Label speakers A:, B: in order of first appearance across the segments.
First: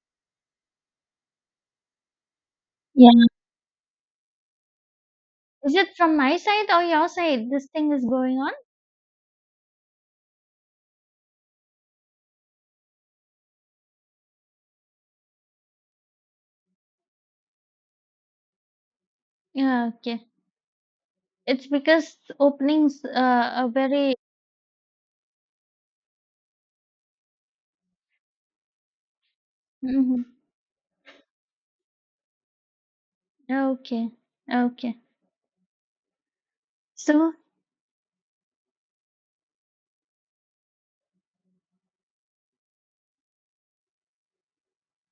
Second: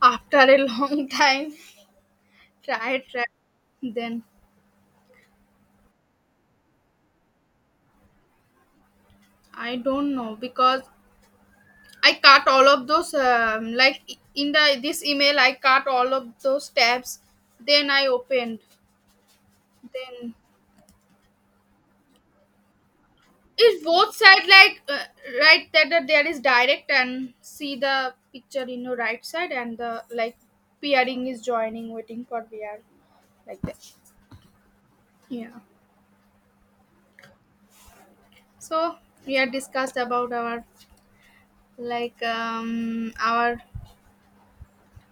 A: After a long time,
B: Yeah.
A: tried. Then
B: Is it from my side or your side this thing is going on?
A: I don't know because I cut all of those like, in the this email I cut all of those tabs, then I opened.
B: Yeah, okay.
A: Then
B: It's because openings are
A: it's
B: very.
A: both side like, right that there is direct and see the picture in your right side and the
B: Hmm.
A: like pairing is joining waiting for VR, like that.
B: Okay, okay.
A: Yeah,
B: So,
A: so we had discussed about our like our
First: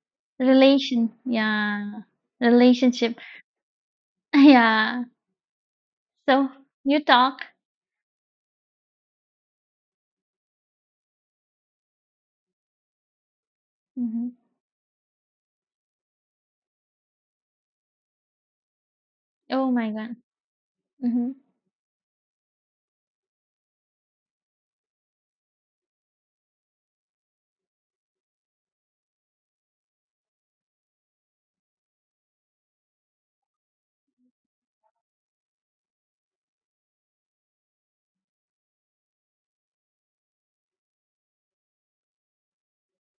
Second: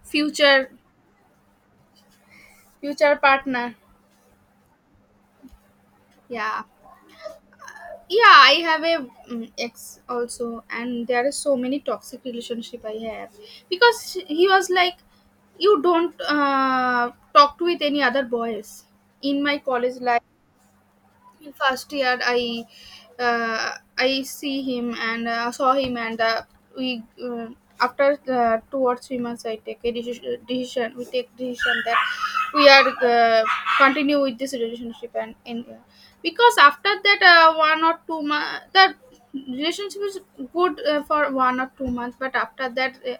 A: future
B: relation. Yeah, relationship.
A: future partner.
B: Yeah. So,
A: Yeah.
B: you talk.
A: Yeah, I have a ex also and there is so many toxic relationship I have because
B: Hmm.
A: he was like, you don't talk with any other boys in my
B: Oh my
A: college
B: God.
A: life.
B: Mm-hmm.
A: First year I uh, I see him and saw him and uh, we after 2 or 3 months I take a decision, we take decision that we are, uh, continue with this relationship and, in, because after that 1 or 2 months that relationship is good for 1 or 2 months, but after that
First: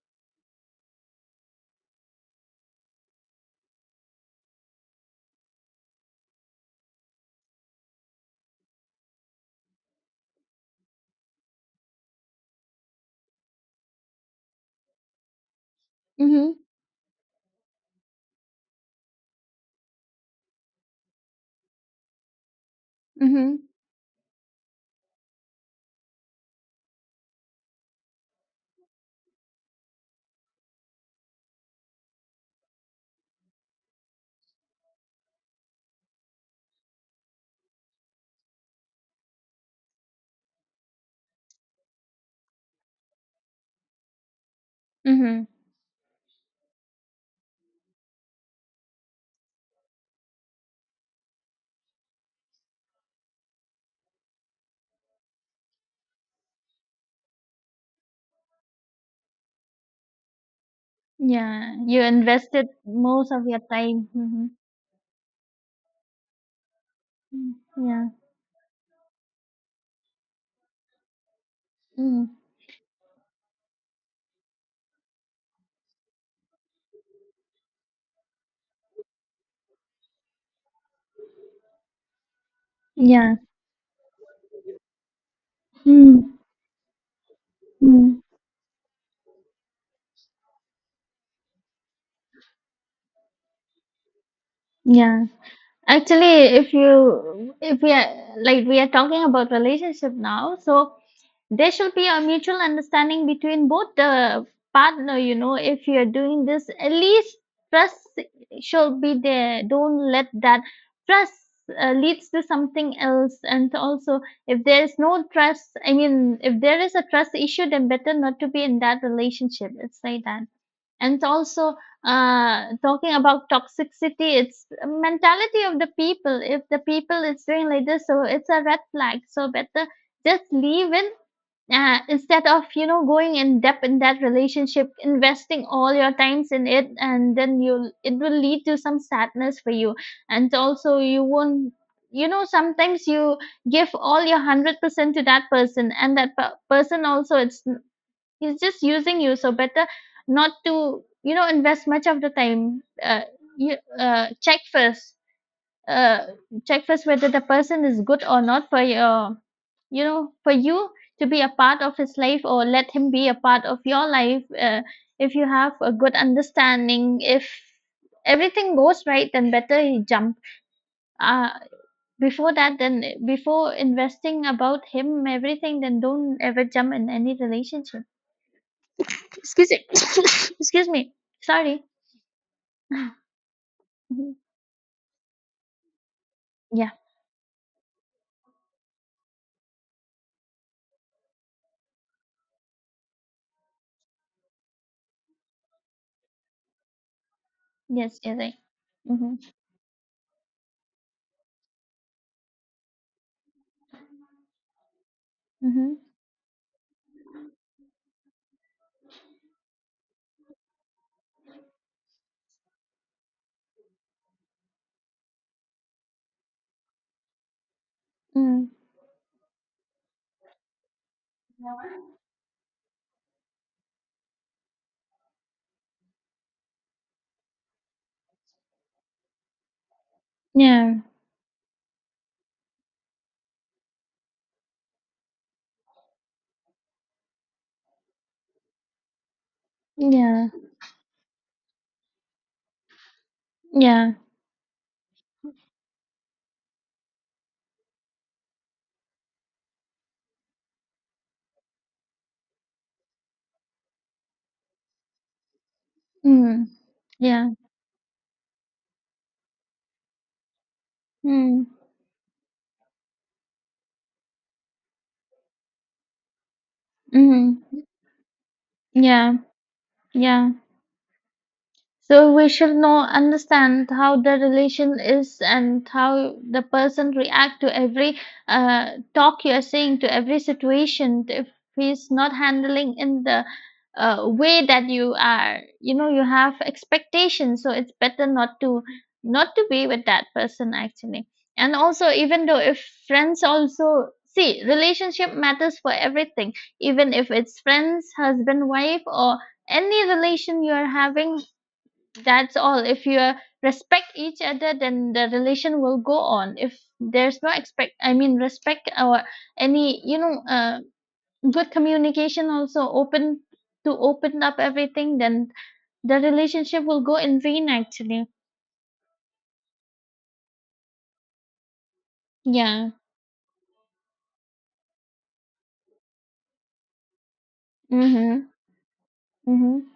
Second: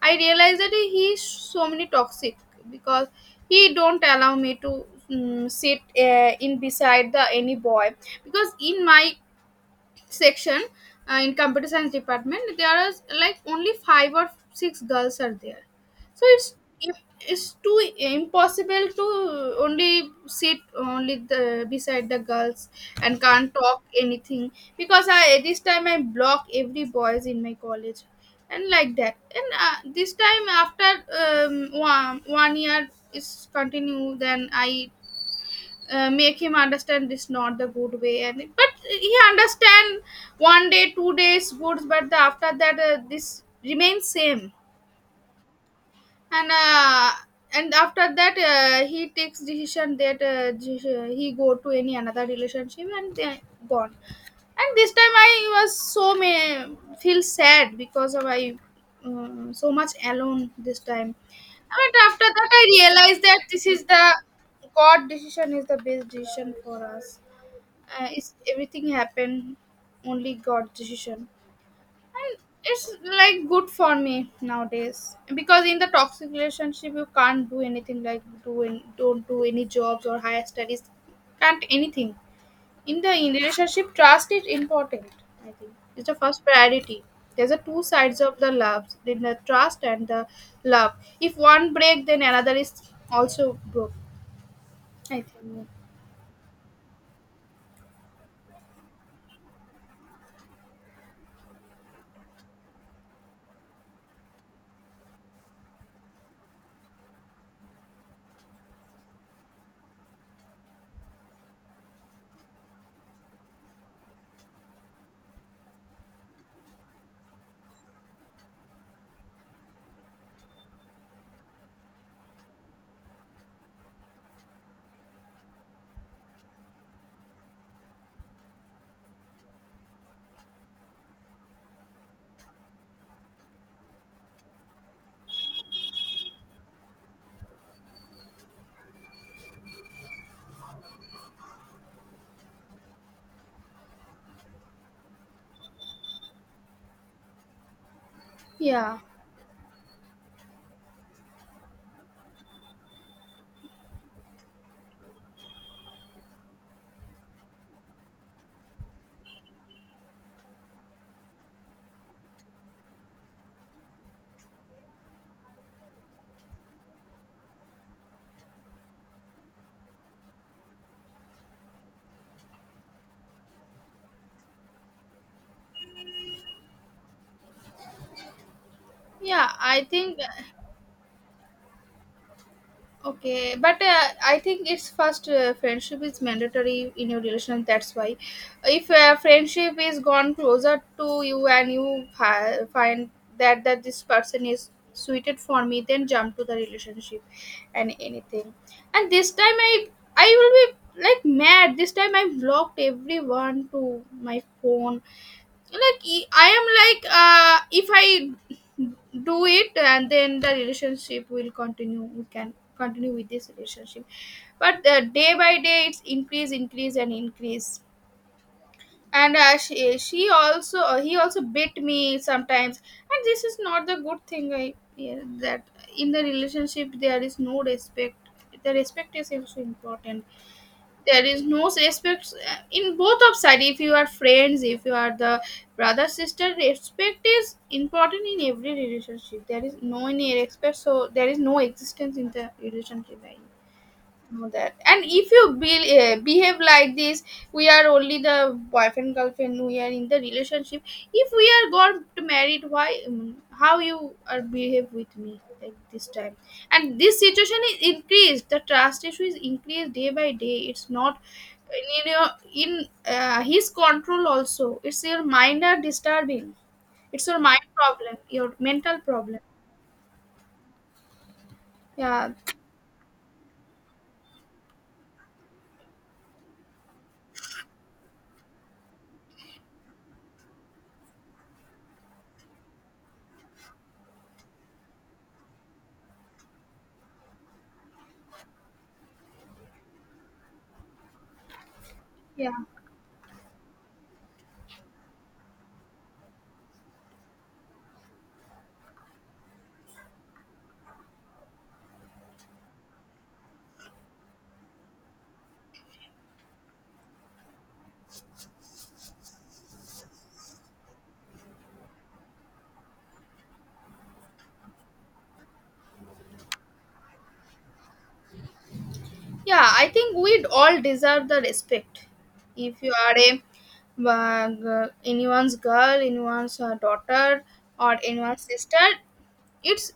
A: I realized that he is so many toxic because he don't allow me to sit in beside the any boy because in my section, in computer science department there are like only five or six girls are there. So it's
B: Mm-hmm.
A: it's too impossible to only sit only the beside the girls and can't
B: Mm-hmm.
A: talk anything, because I this time I block every boys in my college and like that. And this time after 1 year is continue, then I make him understand this not the good way, and but he understand one day 2 days good, but the, after that this remains same.
B: Mm-hmm.
A: And and after that he takes decision that he go to any another relationship and they gone. And this time I was so may feel sad because of I, so much alone this time.
B: Yeah,
A: But
B: you
A: after that I
B: invested
A: realized
B: most
A: that
B: of your
A: this is the
B: time. Mm-hmm.
A: god decision is the best decision for us.
B: Mm-hmm, yeah.
A: It's everything happened only god decision.
B: Mm-hmm.
A: And it's like good for me nowadays because in the toxic relationship you can't do anything like doing, don't do any jobs or higher studies, can't anything. In the in
B: Yeah.
A: relationship trust is important, I think it's the
B: Mm-hmm.
A: first priority. There's a two
B: Mm-hmm,
A: sides of the love in the trust and the love, if one break then another is also broke, I
B: yeah.
A: think.
B: Actually, if we are, like, we are talking about relationship now, so there should be a mutual understanding between both the partner, if you are doing this, at least trust should be there. Don't let that trust leads to something else. And also, if there is no trust, I mean, if there is a trust issue, then better not to be in that relationship. It's like that. And also, talking about toxicity, it's mentality of the people. If the people is doing like this, so it's a red flag, so better just leave it, instead of, going in depth in that relationship, investing all your times in it, and then you'll it will lead to some sadness for you. And also you won't, sometimes you give all your 100% to that person, and that person also it's he's just
A: Yeah.
B: using you. So better not to, invest much of the time, you check first, uh, whether the person is good or not for your, for you to be a part of his life, or let him be a part of your life, if you have a good understanding, if everything goes right, then better he jump uh before that, then before investing about him everything, then don't ever jump in any relationship.
A: Yeah,
B: Excuse
A: I
B: me.
A: think.
B: Excuse me. Sorry.
A: Okay, but
B: Mhm.
A: I think it's first, friendship is
B: Yeah.
A: mandatory in your relation. That's why, if friendship is gone closer to you and you find that this person is suited for me, then jump to the relationship and
B: Yes. Yes. I.
A: anything. And this
B: Mhm.
A: time I will be like mad. This time I blocked everyone to my phone
B: Mhm.
A: like, I am like, if I do it and then the relationship will continue, we can continue with this relationship. But day by day it's increase increase and increase.
B: Mm.
A: And she also he also bit me sometimes, and this is not the good thing. I, yeah, that in the relationship there is no respect. The respect is also important.
B: Yeah.
A: There is no respect in both of side, if you are friends, if you are the brother sister, respect is important in every relationship. There is no any
B: Yeah.
A: respect, so there is no existence in the relationship. I
B: Yeah.
A: know that. And if you behave like this, we are only the boyfriend girlfriend, we are in the relationship. If we are got married, why how you are behave with me like this time.
B: Mm.
A: And this
B: Yeah.
A: situation is increased, the trust issue is increased day by day. It's not
B: Mm.
A: in your, in his control also, it's your mind are disturbing, it's your mind
B: Mhm.
A: problem, your mental
B: Yeah.
A: problem.
B: Yeah. So
A: Yeah.
B: we should know understand how the relation is and how the person react to every talk you are saying, to every situation. If he's not handling in the way that you are, you know, you have expectations, so it's better not to be with that person, actually. And also, even
A: Yeah.
B: though, if friends also, see, relationship matters for everything, even if it's friends, husband, wife, or any relation you are having, that's all, if you respect each other, then the relation will go on. If there's no expect, I mean respect, or any, good communication, also open to open up everything, then the relationship will go in vain, actually.
A: Yeah, I think we'd all deserve the respect. If
B: Yeah.
A: you are a, anyone's girl, anyone's daughter, or anyone's
B: Mhm.
A: sister,
B: Mhm.
A: it's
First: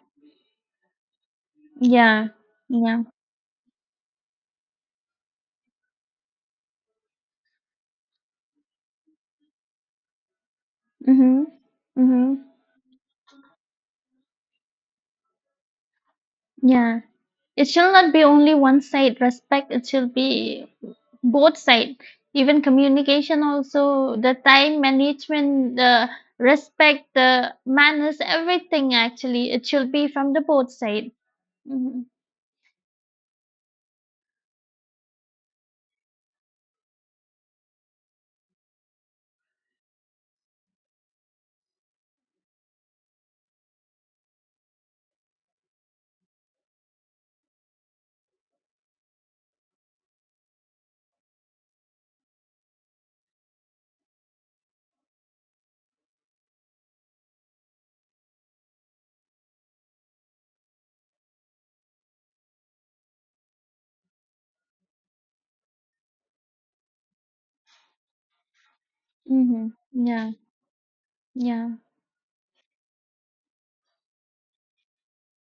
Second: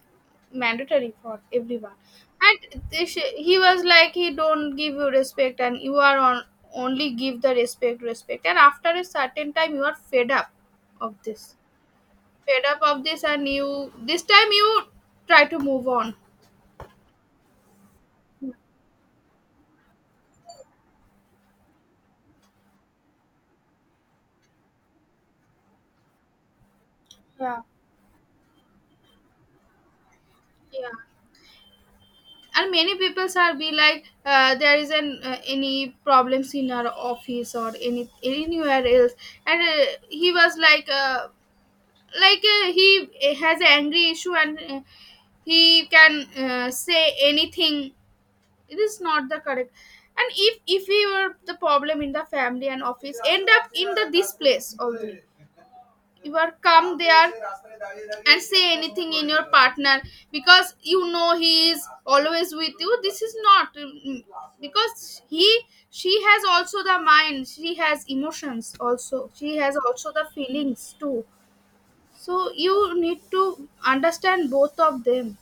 A: mandatory for everyone.
B: Yeah.
A: And
B: Yeah.
A: they he was like, he don't give you respect, and you are on only give the respect, respect. And after a certain time, you are fed up of
B: Mhm.
A: this,
B: Mhm.
A: fed up of this, and you this time you try to move on.
B: Yeah. It shall not be only one side respect, it should be both side. Even communication also, the time management, the respect, the
A: Yeah,
B: manners, everything, actually. It should be from the both
A: yeah.
B: side. Mm-hmm.
A: And many people are be like, there is an, any problems in our office or any anywhere else. And he was like, he has an angry issue and he can say anything, it is not the correct. And if we were the problem in the family and office end up in the this place only, you are come there and say anything in your partner because you know he is always with you. This is not, because he, she has also the mind, she has emotions also, she
B: Mm-hmm.
A: has also the
B: Yeah.
A: feelings too.
B: Yeah.
A: So you need to understand both of them.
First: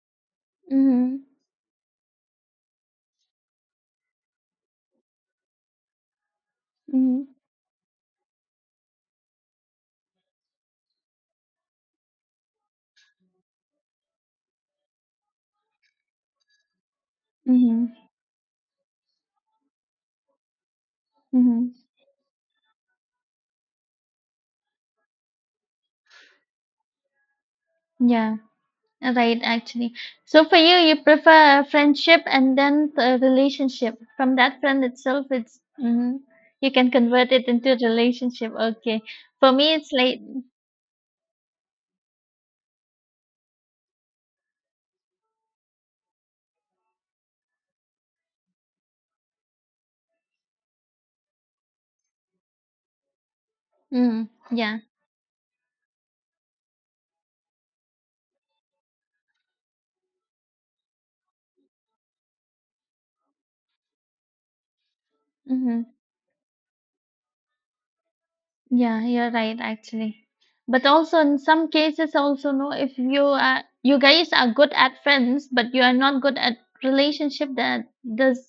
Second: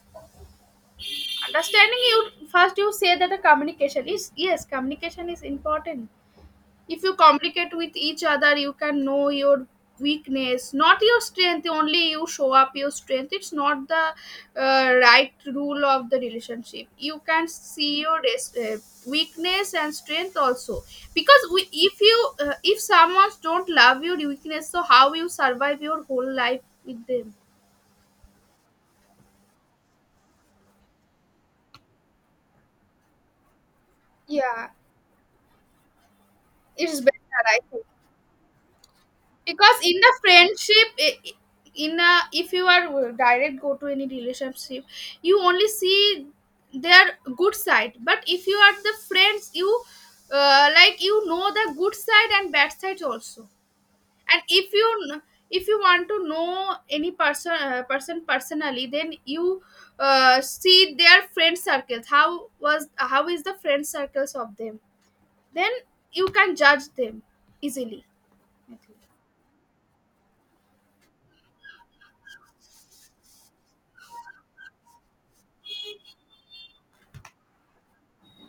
B: Mm-hmm.
A: Understanding you, first you say that the communication is, yes, communication is important. If you
B: Mm-hmm.
A: communicate with each other, you can know your weakness, not your strength only. You show up your strength, it's not the right rule of the relationship. You can see
B: Mm-hmm.
A: your weakness and strength also, because we,
B: Mm-hmm.
A: if you, if someone don't love your weakness, so how you survive your whole life with them.
B: Yeah. Right, actually. So for you, you prefer a friendship and then a relationship. From that
A: Yeah,
B: friend itself, it's, you can
A: it's better,
B: convert it
A: I
B: into a
A: think.
B: relationship. Okay. For me,
A: Because
B: it's
A: in the
B: like,
A: friendship, in a, if you are direct go to any relationship, you only see their good side. But if you are the friends, you like, you know the good side and bad side also.
B: mm,
A: And if
B: yeah.
A: you if you want to know any person, person personally, then you see their friend circles, how was how is the friend circles of them, then
B: Mm-hmm.
A: you can judge them easily, I think.
B: Yeah, you're right, actually. But also in some cases also, no, if you guys are good at friends but you are not good at relationship, that does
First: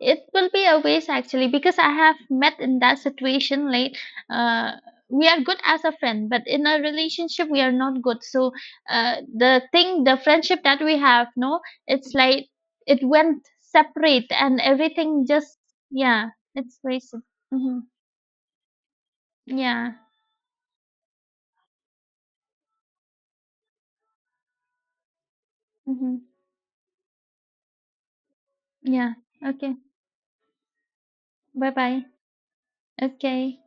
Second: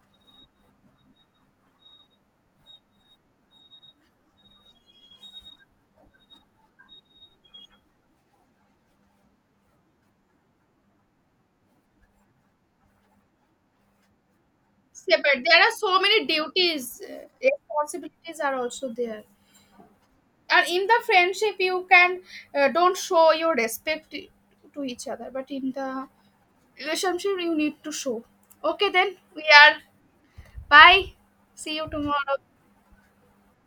B: it will be a waste, actually, because I have met in that situation. Like, uh we are good as a friend but in a relationship we are not good, so the friendship that we have, no, it's like it went separate, and everything
A: Separate.
B: just.
A: There are so many
B: Yeah, it's
A: duties,
B: wasted. Hmm.
A: responsibilities are also there.
B: Yeah.
A: And in the friendship, you can don't show your respect to each other, but in the
B: Hmm.
A: relationship, you need to show. Okay,
B: Yeah,
A: then we
B: okay.
A: are. Bye.
B: Bye
A: See you
B: bye.
A: tomorrow.
B: Okay.